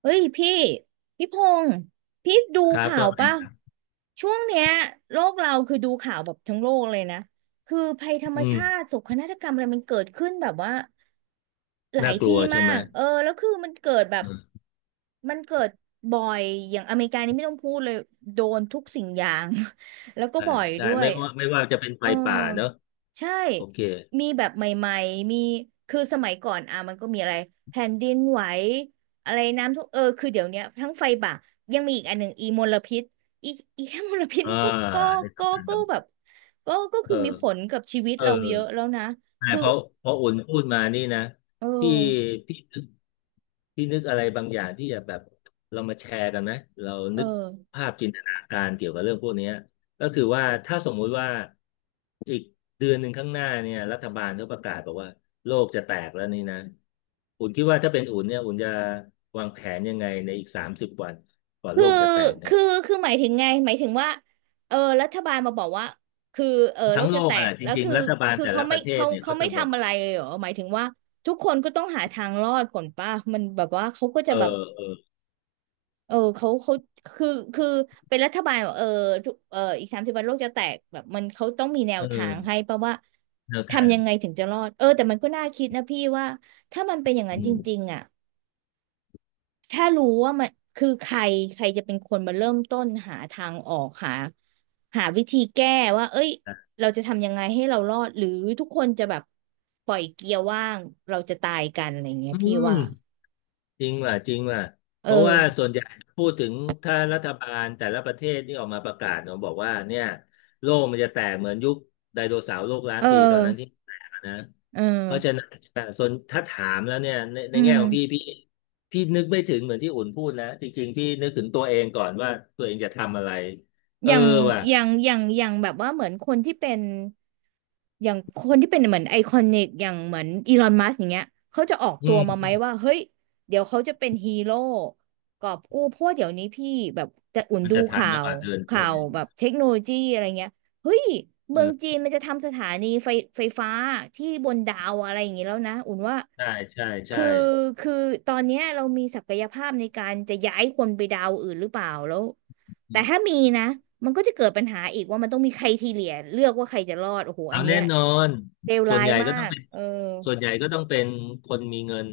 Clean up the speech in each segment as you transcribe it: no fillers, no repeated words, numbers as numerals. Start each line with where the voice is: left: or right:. right: เอ้ยพี่พงษ์พี่ดู
left: ครับ
right: ข่า
left: ก็
right: วป่ะ
left: ไง
right: ช่วงเนี้ยโลกเราคือดูข่าวแบบทั้งโลกเลยนะคือภัยธรรม
left: อื
right: ชา
left: ม
right: ติโศกนาฏกรรมอะไรมันเกิดขึ้นแบบว่าหลา
left: น่า
right: ย
left: กลัว
right: ที่
left: ใช่
right: มา
left: ไหม
right: กเออแล้วคือมันเกิดแบบ
left: อืม
right: มันเกิดบ่อยอย่างอเมริกานี่ไม่ต้องพูดเลยโดนทุกสิ่งอย่าง แล้วก็
left: ใช่
right: บ่อย
left: ใช่
right: ด้ว
left: ไม่
right: ย
left: ว่าไม่ว่าจะเป็นไฟ
right: เออ
left: ป่าเนอะ
right: ใช่
left: โอเค
right: มีแบบใหม่ๆมีคือสมัยก่อนอ่ะมันก็มีอะไรแผ่นดินไหวอะไรน้ำท่วมเออคือเดี๋ยวเนี้ยทั้งไฟป่ายังมีอีกอันหนึ่งอีมลพิษอีอีแค่มลพิษ
left: อ่า
right: นี่ก็
left: ใน
right: ก็
left: สำคัญ
right: ก็แบ
left: ส
right: บก็
left: ำ
right: คือมีผลกับชีวิต
left: เออ
right: เราเยอะแล้วนะ
left: ใช่
right: คือ
left: เพราะอุ่นพูดมานี่นะ
right: เออ
left: ที่ที่นึกที่นึกอะไรบางอย่างที่จะแบบเรามาแชร์กันไหมเรา
right: เออ
left: นึกภาพจินตนาการเกี่ยวกับเรื่องพวกเนี้ยก็คือว่าถ้าสมมุติว่าอีกเดือนหนึ่งข้างหน้าเนี่ยรัฐบาลเขาประกาศบอกว่าโลกจะแตกแล้วนี่นะอุ่นคิดว่าถ้าเป็นอุ่นเนี่ยอุ่นจะวางแผนยังไงในอีกสามสิบวันก่อนโล
right: คือ
left: กจะแตกเนี่ย
right: คือคือหมายถึงไงหมายถึงว่าเออรัฐบาลมาบอกว่าคือเออโล
left: ทั้ง
right: ก
left: โล
right: จะแต
left: กอะไร
right: ก
left: จ
right: แล้ว
left: ริง
right: คือ
left: ๆรัฐบาล
right: คือ
left: แต่
right: เขา
left: ละป
right: ไม่
left: ระเทศ
right: เขา
left: เนี่ย
right: เขา
left: เขา
right: ไม่
left: จะบอก
right: ทำอะไรเลยเหรอหมายถึงว่าทุกคนก็ต้องหาทางรอดก่อนป่ะมันแบบว่าเขาก็จะ
left: เออ
right: แบบ
left: เออ
right: เออเขาคือคือเป็นรัฐบาลเหรอเออทุกเอออีกสามสิบวันโลกจะแตกแบบมันเขาต้องมีแนว
left: เอ
right: ทางให้
left: อ
right: ป่ะว่า
left: แนวทา
right: ทำ
left: ง
right: ยังไงถึงจะรอดเออแต่มันก็น่าคิดนะพี่ว่าถ้ามันเป็นอย่างนั้น
left: อื
right: จ
left: ม
right: ริงๆอ่ะ ถ้ารู้ว่ามันคือใครใครจะเป็นคนมาเริ่มต้นหาทางออกหาวิธีแก้ว่าเอ้ยเราจะทำยังไงให้เรารอดหรือทุกคนจะแบบปล่อยเกียร์ว่างเราจะตายกันอะไรเงี้ย
left: อื
right: พี่ว่า
left: มจริงว่ะจริงว่ะ
right: เอ
left: เพราะว่าส่
right: อ
left: วนใหญ่พูดถึงถ้ารัฐบาลแต่ละประเทศที่ออกมาประกาศเนาะบอกว่าเนี่ยโลกมันจะแตกเหมือนยุคไดโนเสาร์โลกล้าน
right: เออ
left: ปีตอนนั้นที่แตกอะนะ
right: เออ
left: เพราะฉะนั้นส่วนถ้าถามแล้วเนี่ยใน
right: อื
left: แง่
right: ม
left: ของพี่นึกไม่ถึงเหมือนที่อุ่นพูดนะจริงๆพี่นึกถึงตัวเองก่อนว่าตัวเองจะทำอะไรเอ
right: อ
left: อ
right: ย่าง
left: ว่ะ
right: อย่างแบบว่าเหมือนคนที่เป็น อย่างคนที่เป็นเหมือนไอคอนิกอย่างเหมือนอีลอนมัสอย่างเงี้ยเขาจะออก
left: อื
right: ตัวมาไหม
left: ม
right: ว่าเฮ้ยเดี๋ยวเขาจะเป็นฮีโร่กอบกู้เพราะว่าเดี๋ยวนี้พี่แบบจะอุ่น
left: มัน
right: ดู
left: จะทัน
right: ข่า
left: หรือเป
right: ว
left: ล่าเดินไป
right: ข่าว
left: เนี่ย
right: แบบเทคโนโลยีอะไรเงี้ยเฮ้ยเมืองจี
left: เออ
right: นมันจะทำสถานีไฟไฟฟ้าที่บนดาวอะไรอย่างงี้แล้วนะอุ่นว่า
left: ใช่ใช่ใช่
right: คือคือตอนเนี้ยเรามีศักยภาพในการจะย้ายคนไปดาวอื่นหรือเปล่าแล้ว แต่ถ้ามีนะมันก็จะเกิดปัญหาอีกว่ามันต้องมีใครทีเหลียเลือกว่าใครจะรอดโอ้โหอั
left: เอา
right: นเนี้
left: แน่
right: ย
left: นอน
right: เลว
left: ส่ว
right: ร้า
left: น
right: ย
left: ใหญ่
right: มา
left: ก็ต้อง
right: ก
left: เป็น
right: เออ
left: ส่วนใหญ่ก็ต้องเป็นคนมีเงิน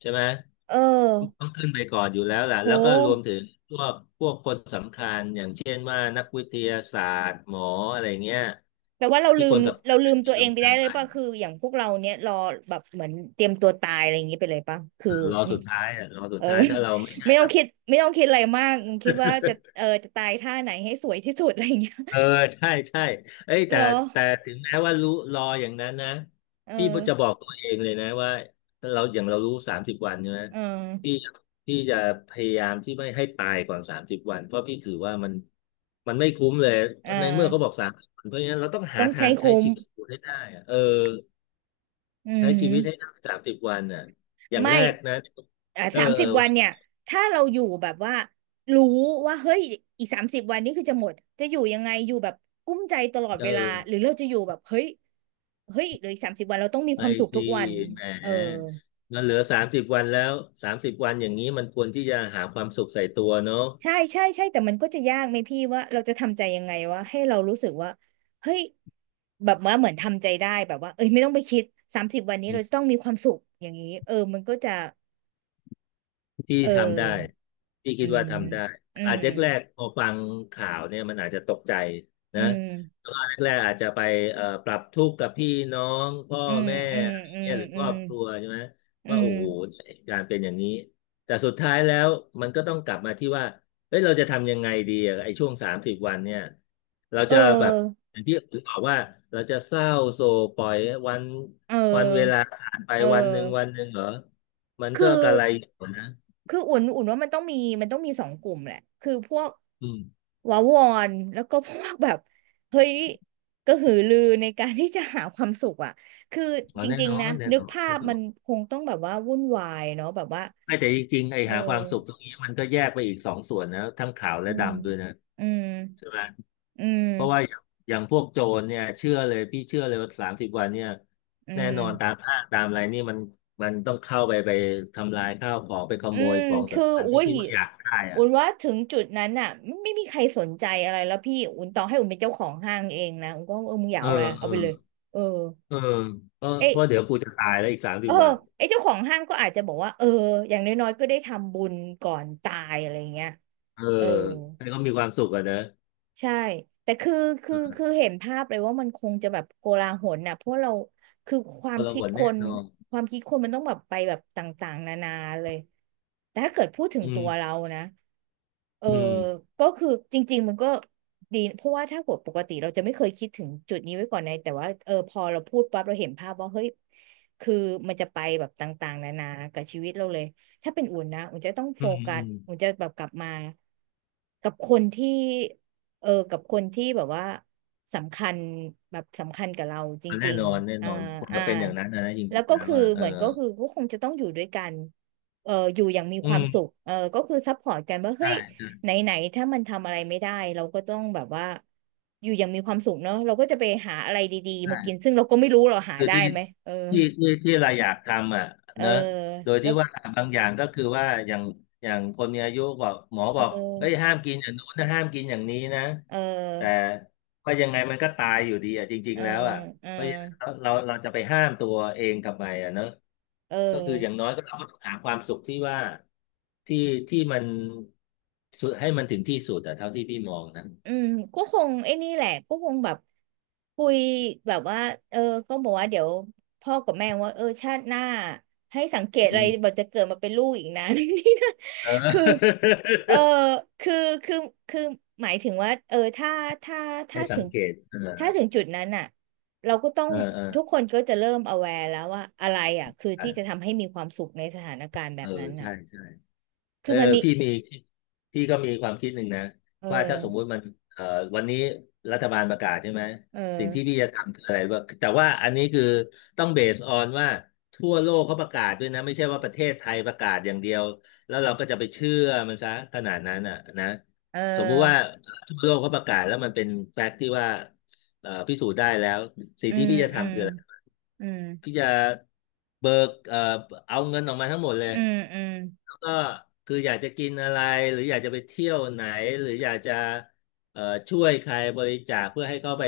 left: ใช่ไหม
right: เออ
left: ต้องขึ้นไปก่อนอยู่แล้วแหละ
right: โ
left: แล้วก็รวม
right: ห
left: ถึงพวกคนสำคัญอย่างเช่นว่านักวิทยาศาสตร์หมออะไรเงี้ย
right: แปลว่าเรา
left: ที่
right: ลื
left: ค
right: ม
left: นสำคัญ
right: ตั
left: ที่
right: วเองไป
left: สำคั
right: ได้
left: ญ
right: เล
left: ไป
right: ยป่ะคืออย่างพวกเราเนี้ยรอแบบเหมือนเตรียมตัวตายอะไรอย่างงี้ไปเลยป่ะ
left: เอ
right: คือ
left: อรอ
right: อืม
left: สุดท้ายอ่ะรอสุ
right: เอ
left: ด
right: อ
left: ท้ายถ้าเราไม่ ใช่
right: ไม่ต้
left: แบ
right: อง
left: บ
right: คิดอะไรมากคิดว่าจะเออจะตายท่าไหนให้สวยที่สุดอะไรอย่างเงี้ย
left: เออใช่ใช่เอ้ย แต่
right: เหรอ
left: แต่ถึงแม้ว่ารู้รออย่างนั้นนะ
right: เอ
left: พี่
right: อ
left: จะบอกตัวเองเลยนะว่าเราอย่างเรารู้สามสิบวันใช่ไหม
right: เออ
left: พี่พี่จะพยายามที่ไม่ให้ตายก่อนสามสิบวันเพราะพี่ถือว่ามันไม่คุ้มเลย
right: เอ
left: ในเมื่อเขาบ
right: อ
left: อกสามสิบวันเพราะฉะนั้นเราต้องหา
right: ต้อง
left: ทา
right: ใช้
left: งใช้
right: คุ้ม
left: ชีวิตอยู่ให้ได้อะเออ
right: อื
left: ใช้
right: ม
left: ชีวิตให้ได้สามสิบวันอ่ะอย่าง
right: ไม่
left: แรกนะ
right: อ่า
left: เออ
right: สาม
left: เอ
right: สิ
left: อ
right: บวันเนี่ย ถ้าเราอยู่แบบว่ารู้ว่าเฮ้ยอีกสามสิบวันนี้คือจะหมดจะอยู่ยังไงอยู่แบบกุ้มใจตลอด
left: เอ
right: เวลา
left: อ
right: หรือเราจะอยู่แบบเฮ้ยเหลืออีกสามสิบวันเราต้องมีค
left: ไม่
right: วามสุขทุ
left: สิ
right: กวัน
left: แหม
right: เออ
left: มันเหลือสามสิบวันแล้วสามสิบวันอย่างนี้มันควรที่จะหาความสุขใส่ตัวเนอะ
right: ใช่ใช่ใช่ แต่มันก็จะยากไหมพี่ว่าเราจะทำใจยังไงวะให้เรารู้สึกว่าเฮ้ย แบบว่าเหมือนทำใจได้แบบว่าเอ้ยไม่ต้องไปคิดสามสิบวันนี้เรา
left: อื
right: จะต้องมีความสุขอย่างนี้เออมันก็จะ
left: พี่
right: เอ
left: ทำได้
right: อ
left: พี่
right: อื
left: คิดว่า
right: ม
left: ทำได้
right: อื
left: อาจ
right: ม
left: จะแรกๆพอฟังข่าวเนี่ยมันอาจจะตกใจ
right: อื
left: นะ
right: ม
left: แล้วก็แรกๆอาจจะไปปรับทุกข์กับพี่น้องพ่อ
right: อืม
left: แม่
right: อืม
left: อะไร
right: อื
left: เนี่
right: ม
left: ยหรือ
right: อื
left: ครอ
right: ม
left: บครัวใช่ไหม
right: อื
left: ว่าโอ้
right: ม
left: โหการเป็นอย่างนี้แต่สุดท้ายแล้วมันก็ต้องกลับมาที่ว่าเฮ้ยเราจะทำยังไงดีอะไอ้ช่วงสามสิบวันเนี่ยเรา
right: เอ
left: จะแบบ
right: อ
left: อย่างที่ผมบอกว่าเราจะเศร้าโศกปล่อยวัน
right: เอ
left: วันเวลา
right: อ
left: ผ่านไป
right: เอ
left: วันหนึ่งวั
right: อ
left: นหนึ่งเหรอมัน
right: คือ
left: ก็กระไรอยู่นะ
right: คืออุ่นว่ามันต้องมีมันต้องมีสองกลุ่มแหละคือพวก
left: อืม
right: วาวอนแล้วก็พวกแบบเฮ้ยกระหือรือในการที่จะหาความสุขอ่ะคือ
left: อ๋อ
right: จ
left: แน่
right: ริง
left: นอ
right: ๆนะ
left: นแน่
right: นึ
left: น
right: ก
left: อน
right: ภา
left: แน่
right: พ
left: นอ
right: มัน
left: น
right: คงต้องแบบว่าวุ่นวายเนาะแบบว่า
left: ไม่แต่จริงๆไอ้
right: เอ
left: หาความสุขตร
right: อ
left: งนี้มันก็แยกไปอีกสองส่วนนะทั้งขาว
right: อื
left: และ
right: ม
left: ดำด้วยนะ
right: อืม
left: ใช่ไหม
right: อืม
left: เพราะว่าอย่างพวกโจรเนี่ยเชื่อเลยพี่เชื่อเลยว่าสามสิบวันเนี่ย
right: อื
left: แน่
right: ม
left: นอนตามห้างตามอะไรนี่มันต้องเข้าไปทำลายข้าวของไปข
right: อื
left: โมย
right: ม
left: ของ
right: คือ
left: สำคัญ
right: อุ้
left: ที่
right: ย
left: คิดว่าอยากได้อ่ะ
right: อุ่นว่าถึงจุดนั้นน่ะไม่มีใครสนใจอะไรแล้วพี่อุ่นต่อให้อุ่นเป็นเจ้าของห้างเองนะอุ่นก็เออมึงอยา
left: เอ
right: ก
left: อ
right: เอาอะไร
left: เอ
right: เอา
left: อ
right: ไปเลยเออ
left: เออเออ
right: เอ
left: เพราะ
right: ย
left: เดี๋ยวกูจะตายแล้วอีกสามสิ
right: เอ
left: บ
right: อ
left: วัน
right: ไอเจ้าของห้างก็อาจจะบอกว่าเอออย่างน้อยๆก็ได้ทำบุญก่อนตายอะไรเงี้ย
left: เออ
right: เออ
left: ให้เขามีความสุขอ่ะนะ
right: ใช่แต่คือคือเห็นภาพเลยว่ามันคงจะแบบโกลาหลน่ะเพราะเราคือควา
left: ค
right: ม
left: นละ
right: คิ
left: ห
right: ด
left: น
right: ค
left: แน่
right: น
left: นอน
right: ความคิดคนมันต้องแบบไปแบบต่างๆนานาเลยแต่ถ้าเกิดพูดถึง
left: อื
right: ตัว
left: ม
right: เรานะเออ
left: อืม
right: ก็คือจริงๆมันก็ดีเพราะว่าถ้าหัวปกติเราจะไม่เคยคิดถึงจุดนี้ไว้ก่อนในแต่ว่าเออพอเราพูดปั๊บเราเห็นภาพว่าเฮ้ยคือมันจะไปแบบต่างๆนานากับชีวิตเราเลยถ้าเป็นอุ่นนะอุ่นจะต้อง
left: อื
right: โฟ
left: ม
right: กั
left: อื
right: ส
left: ม
right: อุ่นจะแบบกลับมากับคนที่ กับคนที่แบบว่าสำคัญแบบสำคัญกับเราจ
left: มันแน่
right: ริง
left: นอนแน่
right: ๆอ่า
left: นอนผม
right: อ่า
left: จะเป็นอย่างนั้นนะนะจ
right: แล้
left: ริ
right: ว
left: ง
right: ก็
left: ๆแล้ว
right: คือ
left: อ่ะเอ
right: เห
left: อ
right: มือนก็คือก็คงจะต้องอยู่ด้วยกันอยู่อย่างมี
left: อื
right: ความสุ
left: ม
right: ขก็คือซัพพอร์ตกันว่าเฮ้
left: ใช่
right: ย
left: ใช่
right: ไหนไหนถ้ามันทำอะไรไม่ได้เราก็ต้องแบบว่าอยู่อย่างมีความสุขเนาะเราก็จะไปหาอะไรดีๆมากิน
left: ใช่
right: ซึ่งเราก็ไม่รู้เราหา
left: คือ
right: ได้
left: ที่
right: ไหมเออ
left: ที่ที่ที่เราอยากทำอ่ะ
right: เออ
left: เนอะโดย
right: แล้
left: ที่
right: ว
left: ว่าบางอย่างก็คือว่าอย่างคนมีอายุบอกหมอ
right: เ
left: บอกเฮ้ย
right: ออ
left: ห้ามกินอย่างนู้นนะห้ามกินอย่างนี้นะ
right: เอ
left: แต่
right: อ
left: ก็ยังไงมันก็ตายอยู่ดีอ่ะจริง
right: เ
left: ๆแล้วอ่ะ
right: ออ
left: เพราะฉะนั้นเราจะไปห้ามตัวเองทำไมอ่ะเนอะ
right: เอ
left: ก็คืออย่าง
right: อ
left: น้อยก็เราก็ต้องหาความสุขที่ว่าที่ที่มันสุดให้มันถึงที่สุดอ่ะเท่าที่พี่มองนะ
right: อืมก็คงไอ้นี่แหละก็คงแบบคุยแบบว่าเออก็บอกว่าเดี๋ยวพ่อกับแม่ว่าชาติหน้าให้สังเกต
left: อื
right: อะไรแบ
left: ม
right: บจะเกิดมาเป็นลูกอีกนะ นี่นะ
left: เอ
right: คือ
left: อ
right: เออคือคือคือหมายถึงว่าถ้า
left: ให้
right: ถ้า
left: สั
right: ถึ
left: ง
right: ง
left: เกตเอ
right: ถ้า
left: อ
right: ถึงจุดนั้นอ่ะเราก็ต้อง
left: เออเออ
right: ทุกคนก็จะเริ่ม aware แล้วว่าอะไรอ่ะคือที่จะ
left: อ่ะ
right: ทำให้มีความสุขในสถานการณ์แบ
left: เออ
right: บนั้นอ่ะ
left: ใช่ใช่
right: คื
left: เอ
right: อ
left: อ
right: มันมี
left: พี่มีพี่ก็มีความคิดหนึ่งนะ
right: เอ
left: ว่าถ้าสมมุ
right: อ
left: ติมันเอ่อวันนี้รัฐบาลประกาศใช่ไหม
right: เออ
left: สิ่งที่พี่จะทำคืออะไรว่าแต่ว่าอันนี้คือต้องเบสออนว่าทั่วโลกเขาประกาศด้วยนะไม่ใช่ว่าประเทศไทยประกาศอย่างเดียวแล้วเราก็จะไปเชื่อมันซะขนาดนั้นอ่ะนะ
right: เอ
left: สมมุติว่า
right: อ
left: ทั่วโลกเขาประกาศแล้วมันเป็นแฟกต์ที่ว่า พิสูจน์ได้แล้วสิ่ง
right: อื
left: ที่
right: ม
left: พี่จะ
right: อืม
left: ทำคืออะไร
right: อืม
left: พี่จะเบิกเอาเงินออกมาทั้งหมดเลย
right: อืมอืม
left: แล้วก็คืออยากจะกินอะไรหรืออยากจะไปเที่ยวไหนหรืออยากจะเอ่อช่วยใครบริจาคเพื่อให้เขาไป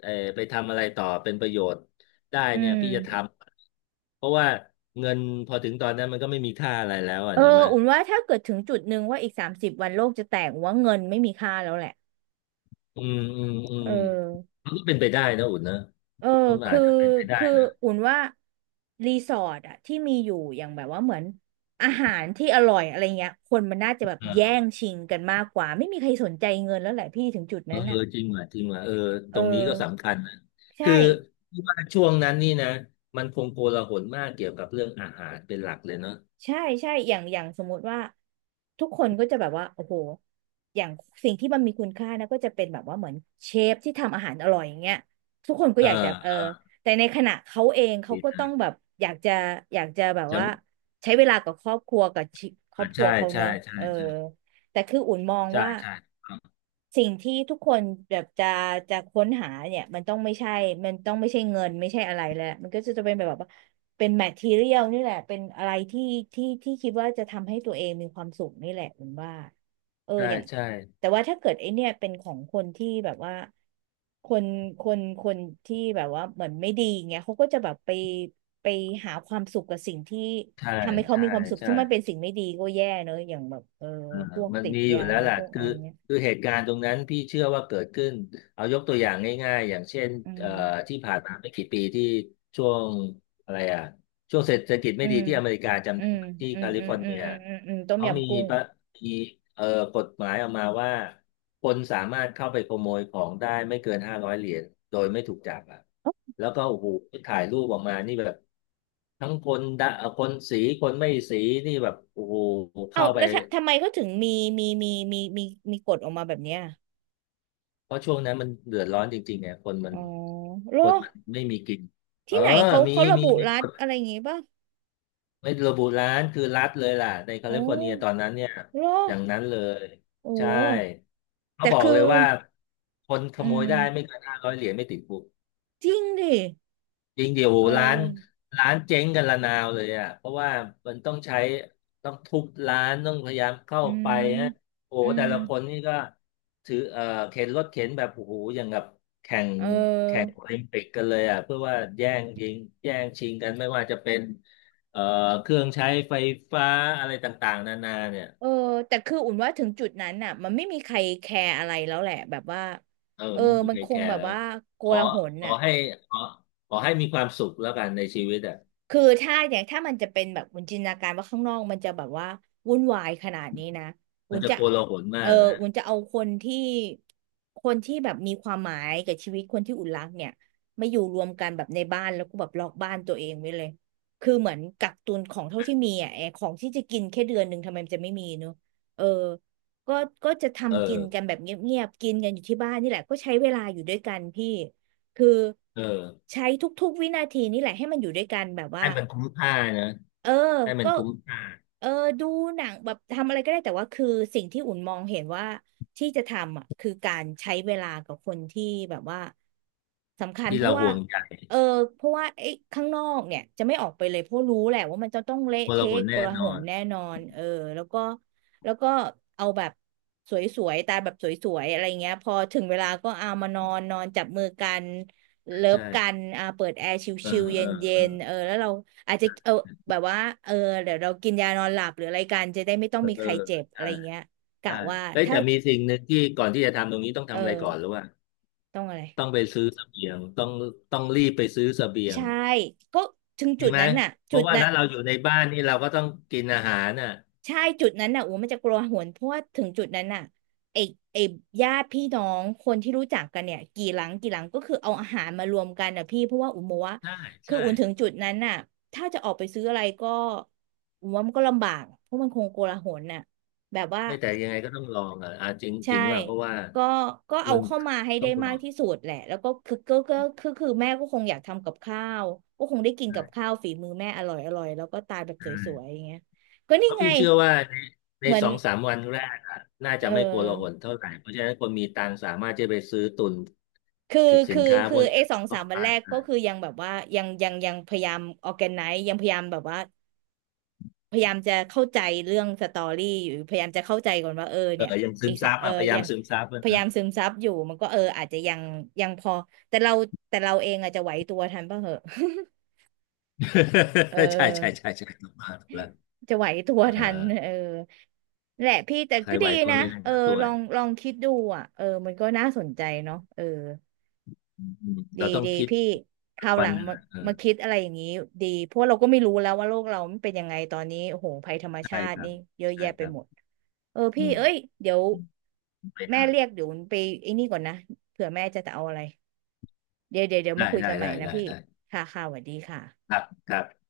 left: ไปทำอะไรต่อเป็นประโยชน์ได้
right: อื
left: เนี่ย
right: ม
left: พี่จะทำเพราะว่าเงินพอถึงตอนนั้นมันก็ไม่มีค่าอะไรแล้วอ่ะ
right: เออ
left: เนี่ยมา
right: อุ่นว่าถ้าเกิดถึงจุดหนึ่งว่าอีก30วันโลกจะแตกอุ่นว่าเงินไม่มีค่าแล้วแหละ
left: อืมอืมอื
right: เอ
left: ม
right: อ
left: มันก็เป็นไปได้นะอุ่นนะ
right: เออ
left: มันอา
right: คือ
left: จจะเป็นไปได้
right: คือ
left: นะ
right: อุ่นว่ารีสอร์ทอะที่มีอยู่อย่างแบบว่าเหมือนอาหารที่อร่อยอะไรเงี้ยคนมันน่าจะแบบแย่งชิงกันมากกว่าไม่มีใครสนใจเงินแล้วแหละพี่ถึงจุด
left: เอ
right: นั้
left: อ
right: นอะ
left: จริงว่ะจริงว่ะเออ
right: เอ
left: ต
right: อ
left: รงนี้ก็สำคัญนะ
right: ใช่
left: คือที่ว่าช่วงนั้นนี่นะมันคงโกลาหลมากเกี่ยวกับเรื่องอาหารเป็นหลักเลยเนาะ
right: ใช่ใช่อย่างสมมุติว่าทุกคนก็จะแบบว่าโอ้โหอย่างสิ่งที่มันมีคุณค่านะก็จะเป็นแบบว่าเหมือนเชฟที่ทำอาหารอร่อยอย่างเงี้ยทุกคนก็
left: เ
right: อยากจะ
left: ออ
right: แต่ในขณะเขาเองเขา
left: ดี
right: ก็
left: นะ
right: ต้องแบบอยากจะอยากจะแบบ
left: จะ
right: ว่าใช้เวลากับครอบครัวกับชีครอ
left: อ่า
right: บครั
left: ใช่
right: วเขา
left: ใช่
right: เนอะ
left: ใช่
right: เออ
left: ใช่
right: แต่คืออุ่นมอง
left: ใช่
right: ว่า
left: ใช่
right: สิ่งที่ทุกคนแบบจะค้นหาเนี่ยมันต้องไม่ใช่มันต้องไม่ใช่เงินไม่ใช่อะไรแล้วมันก็จะเป็นแบบว่าเป็นแมททีเรียลนี่แหละเป็นอะไรที่คิดว่าจะทำให้ตัวเองมีความสุขนี่แหละอุ่นว่า
left: ใช่
right: อย่าง
left: ใช่
right: แต่ว่าถ้าเกิดไอเนี่ยเป็นของคนที่แบบว่าคนคนที่แบบว่าเหมือนไม่ดีเงี้ยเขาก็จะแบบไปไปหาความสุขกับสิ่งที่
left: ใช่
right: ทำให้เขา
left: ใช่
right: มีความสุข
left: ใช่
right: ถ้ามันเป็นสิ่งไม่ดีก็แย่เนอะอย่างแบบ
left: อ่า
right: พวก
left: มัน
right: ติด
left: มีอยู่
right: ยา
left: แล้วล่ะ
right: พวกอะ
left: คือ
right: ไรเงี้ย
left: คือเหตุการณ์ตรงนั้นพี่เชื่อว่าเกิดขึ้นเอายกตัวอย่างง่ายๆอย่างเช่น
right: อื
left: เอ่อ
right: ม
left: ที่ผ่านมาไม่กี่ปีที่ช่วงอะไรอ่ะช่วงเศรษฐกิจไม่
right: อื
left: ดี
right: ม
left: ที่อเมริกาจำ
right: อื
left: ได้
right: ม
left: ไหมที่
right: อื
left: แค
right: ม
left: ลิ
right: อื
left: ฟ
right: ม
left: อร์
right: อื
left: เนี
right: ม
left: ย
right: อืมอืมอืมต้ม
left: เขามี
right: ยำกุ้ง
left: ประมีเอ่อกฎหมายออกมาว่าคนสามารถเข้าไปขโมยของได้ไม่เกินห้าร้อยเหรียญโดยไม่ถูกจับอ่ะ
right: เอ้า
left: แล้วก็โอ้โหถ่ายรูปออกมานี่แบบทั้งคนดะคนสีคนไม่สีนี่แบบโอ้โห
right: เอา
left: เข้าไป
right: แล้วทำไมเขาถึงมีมีมีมีมีกฎออกมาแบบเนี้ย
left: เพราะช่วงนั้นมันเดือดร้อนจริงๆเนี่ย
right: อ๋อเหร
left: ค
right: อ
left: นมันไม่มีกินเอ
right: ที่
left: อ
right: ไหนเขา
left: มี
right: เขาระบุ
left: มี
right: รั
left: ก
right: ฐ
left: ฎ
right: อะไรอย่างงี้ป่ะ
left: ไม่ระบุร้านคือรัฐเลยล่ะในแค
right: โอ้
left: ลิฟอร์เนียตอนนั้นเนี่ย
right: เหรอ
left: อย่างนั้นเลย
right: โอ
left: ใช่
right: ้
left: เขา
right: แต่
left: บอก
right: คื
left: เล
right: อ
left: ยว่าคนข
right: อื
left: โมย
right: ม
left: ได้ไม่เกินห้าร้อยเหรียญไม่ติดคุก
right: จริงดิ
left: จริงเดี๋ยว
right: เออ
left: ร้านเจ๊งกันระนาวเลยอ่ะเพราะว่ามันต้องใช้ต้องทุบร้านต้องพยายามเข้า
right: อื
left: ไป
right: ม
left: ฮะโอ้โห
right: อื
left: แต่
right: ม
left: ละคนนี่ก็ถือเข็นรถเข็นแบบโอ้โหอย่างกับแข่ง
right: เ
left: แข่ง
right: ออ
left: โอลิมปิกกันเลยอ่ะเพื่อว่าแย่งยิงแย่งชิงกันไม่ว่าจะเป็นเอ่อเครื่องใช้ไฟฟ้าอะไรต่างๆนานาเนี่ย
right: เออแต่คืออุ่นว่าถึงจุดนั้นน่ะมันไม่มีใครแคร์อะไรแล้วแหละแบบว่า
left: เออ
right: เออ
left: ไม่มี
right: มัน
left: ใคร
right: ค
left: แค
right: งแบ
left: ร์
right: บ
left: แล้ว
right: ว่าโก
left: ขอ
right: ลาหล
left: ขอ
right: น่ะ
left: ให้ขอขอให้มีความสุขแล้วกันในชีวิตอ่ะ
right: คือถ้าอย่างถ้ามันจะเป็นแบบวุ้นจินตนาการว่าข้างนอกมันจะแบบว่าวุ่นวายขนาดนี้นะ
left: มั
right: วุ้
left: น
right: น
left: จะ
right: จะ
left: โกลาหล
right: เอ
left: มา
right: อ
left: กนะ
right: วุ้นจะเอาคนที่แบบมีความหมายกับชีวิตคนที่อุ่นรักเนี่ยมาอยู่รวมกันแบบในบ้านแล้วก็แบบล็อกบ้านตัวเองไว้เลยคือเหมือนกักตุนของเท่าที่มีอ่ะไอ้ของที่จะกินแค่เดือนหนึ่งทำไมมันจะไม่มีเนอะเออก็จะ
left: เออ
right: ทำกินกันแบบเงียบๆกินกันอยู่ที่บ้านนี่แหละก็ใช้เวลาอยู่ด้วยกันพี่ คือ
left: เออ
right: ใช้ทุกๆวินาทีนี่แหละให้มันอยู่ด้วยกันแบบว่า
left: ให้มันคุ้มค่านะ
right: เออ
left: ให้มัน
right: ก็
left: คุ้มค่า
right: เออดูหนังแบบทำอะไรก็ได้แต่ว่าคือสิ่งที่อุ่นมองเห็นว่าที่จะทำอ่ะคือการใช้เวลากับคนที่แบบว่าสำคัญ
left: ที่
right: เพ
left: เรา
right: ราะว่า
left: ห่วงใย
right: เออเพราะว่าไอ้ข้างนอกเนี่ยจะไม่ออกไปเลยเพราะรู้แหละว่ามันจะต้องเละ
left: มร
right: เทะ
left: หน
right: โก
left: แน่
right: ลา
left: น
right: ห
left: อ
right: ล
left: น
right: แน่นอนเออแล้วก็แล้วก็เอาแบบสวยๆตายแบบสวยๆอะไรเงี้ยพอถึงเวลาก็เอามานอนนอนจับมือกันเลิฟ
left: ใช่
right: กันอ่าเปิดแอร์
left: เออ
right: ชิลๆเ
left: เออ
right: ย็
left: เออ
right: นๆเออแล้วเรา อาจจะเออแบบว่าเออเดี๋ยวเรากินยานอนหลับหรืออะไรกันจะได้ไม่ต้อง
left: เออ
right: มี
left: เอ
right: ใคร
left: อ
right: เจ็บอะไร
left: ใช่
right: เงี้ยกะ
left: ใช่
right: ว่า
left: เอ้ย
right: ถ้า
left: แต่มีสิ่งหนึ่งที่ก่อนที่จะทำตรงนี้ต้องทำอะไรก่อน
right: เออ
left: หรือว่า
right: ต้องอะไร
left: ต้องไปซื้อเสบียงต้องรีบไปซื้อเสบียง
right: ใช่ก็ถึง
left: จ
right: จุ
left: ริง
right: ด
left: ไหม
right: นั้นน่ะ
left: เพ
right: จุ
left: ราะ
right: ด
left: ว่า
right: นั้น
left: ถ้าเราอยู่ในบ้านนี่เราก็ต้องกินอาหารน่ะ
right: ใช่จุดนั้นน่ะโอ้มันจะกลัวหวนเพราะว่าถึงจุดนั้นน่ะไอ้ไอ้ญาติพี่น้องคนที่รู้จักกันเนี่ยกี่หลังกี่หลังก็คือเอาอาหารมารวมกันน่ะพี่เพราะว่าอุ๋มบอกว่า
left: ใช่
right: คือ
left: ใช่
right: อุ่นถึงจุดนั้นน่ะถ้าจะออกไปซื้ออะไรก็อุ๋มว่ามันก็ลำบากเพราะมันคงโกลาหลน่ะแบบว่า
left: ไม่แต่ยังไงก็ต้องลองอ่ะอ่ะจริงจ
right: ใช่
left: ริงว่าเพราะว่า
right: ก็เอา
left: มัน
right: เข้ามาให้
left: ต้อ
right: ได้
left: งล
right: มา
left: อ
right: ก
left: ง
right: ที่สุดแหละ แล้วก็คือแม่ก็คงอยากทำกับข้าว ก็คงได้กินกับ
left: ใช่
right: ข้าวฝีมือแม่อร่อยอร่อยแล้วก็ตายแบบ
left: ใ
right: สวย
left: ช่
right: ๆอย่างเงี้ยก็นี่
left: เพราะ
right: ไง
left: พี่เชื่อว่าใน
right: เหมือน
left: สองสามวันแรกอะน่า
right: เอ
left: จะ
right: อ
left: ไม่โกลาหลเท่าไหร่เพราะฉะนั้นคนมีตังค์สามารถจะไปซื้อตุน
right: คือ
left: ผิดสิ
right: คื
left: น
right: อ
left: ค้าพ
right: คือ
left: วกนี้
right: ไอ้สอง
left: ต่
right: สา
left: อ
right: มวัน
left: ได้
right: แรกก็
left: น
right: คือยังแบบว่า ยังพยายามออแกไนซ์ยังพยายามแบบว่า พยายามจะเข้าใจเรื่องสตอรี่อยู่พยายามจะเข้าใจก่อนว่าเออ
left: เออ
right: เนี่ย
left: ยังซึ
right: อี
left: ม
right: กสัก
left: ซับ
right: เออ
left: อะพยายา
right: ยั
left: ม
right: ง
left: ซึมซับ
right: พ
left: อะ
right: ยา
left: นะ
right: ยามซึมซับอยู่มันก็เอออาจจะยังพอแต่เราเองอาจจะไหวตัวทันป่ะเหอะ เอ
left: ใช่ใช่
right: อ
left: ใช่ใช่ถูกมากถูกแล้ว
right: จะไหวตัว
left: เออ
right: ทันเออนั่นแหละพี่แต่
left: ใคร
right: ก็
left: ไหว
right: ดี
left: ตัว
right: นะ
left: ไม่ทัน
right: เออ
left: ก็ซว
right: ลอ
left: ย
right: งลองคิดดูอ่ะเออมันก็น่าสนใจเนาะเออ
left: อืม
right: ดี
left: เราต้อง
right: ดี
left: คิด
right: พี่ค
left: ทุก
right: ราวห
left: วั
right: ลั
left: น
right: ง
left: นึง
right: มา
left: อะเออ
right: มาคิดอะไรอย่างนี้ดีเพราะเราก็ไม่รู้แล้วว่าโลกเรามันเป็นยังไงตอนนี้โอ้โหภัยธรรม
left: ใช่
right: ชา
left: ค
right: ติ
left: รั
right: นี่
left: บ
right: เยอะ
left: ใช่
right: แยะ
left: ค
right: ไป
left: รับ
right: หมดเออ
left: อื
right: พี่
left: ม
right: เอ้ยเดี๋ยว
left: อืมไม่
right: แม่
left: ได้
right: เรียกเดี๋ยวไปไอ้นี่ก่อนนะเผื่อแม่จะเอาอะไรเดี๋ยวเดี๋ยวเดี๋ยว
left: ได้
right: มาคุย
left: ได้
right: กันใหม่
left: ได้
right: นะ
left: ได้
right: พี่
left: ได้
right: ค่ะค่ะสวัสดีค่ะ
left: ครับครับ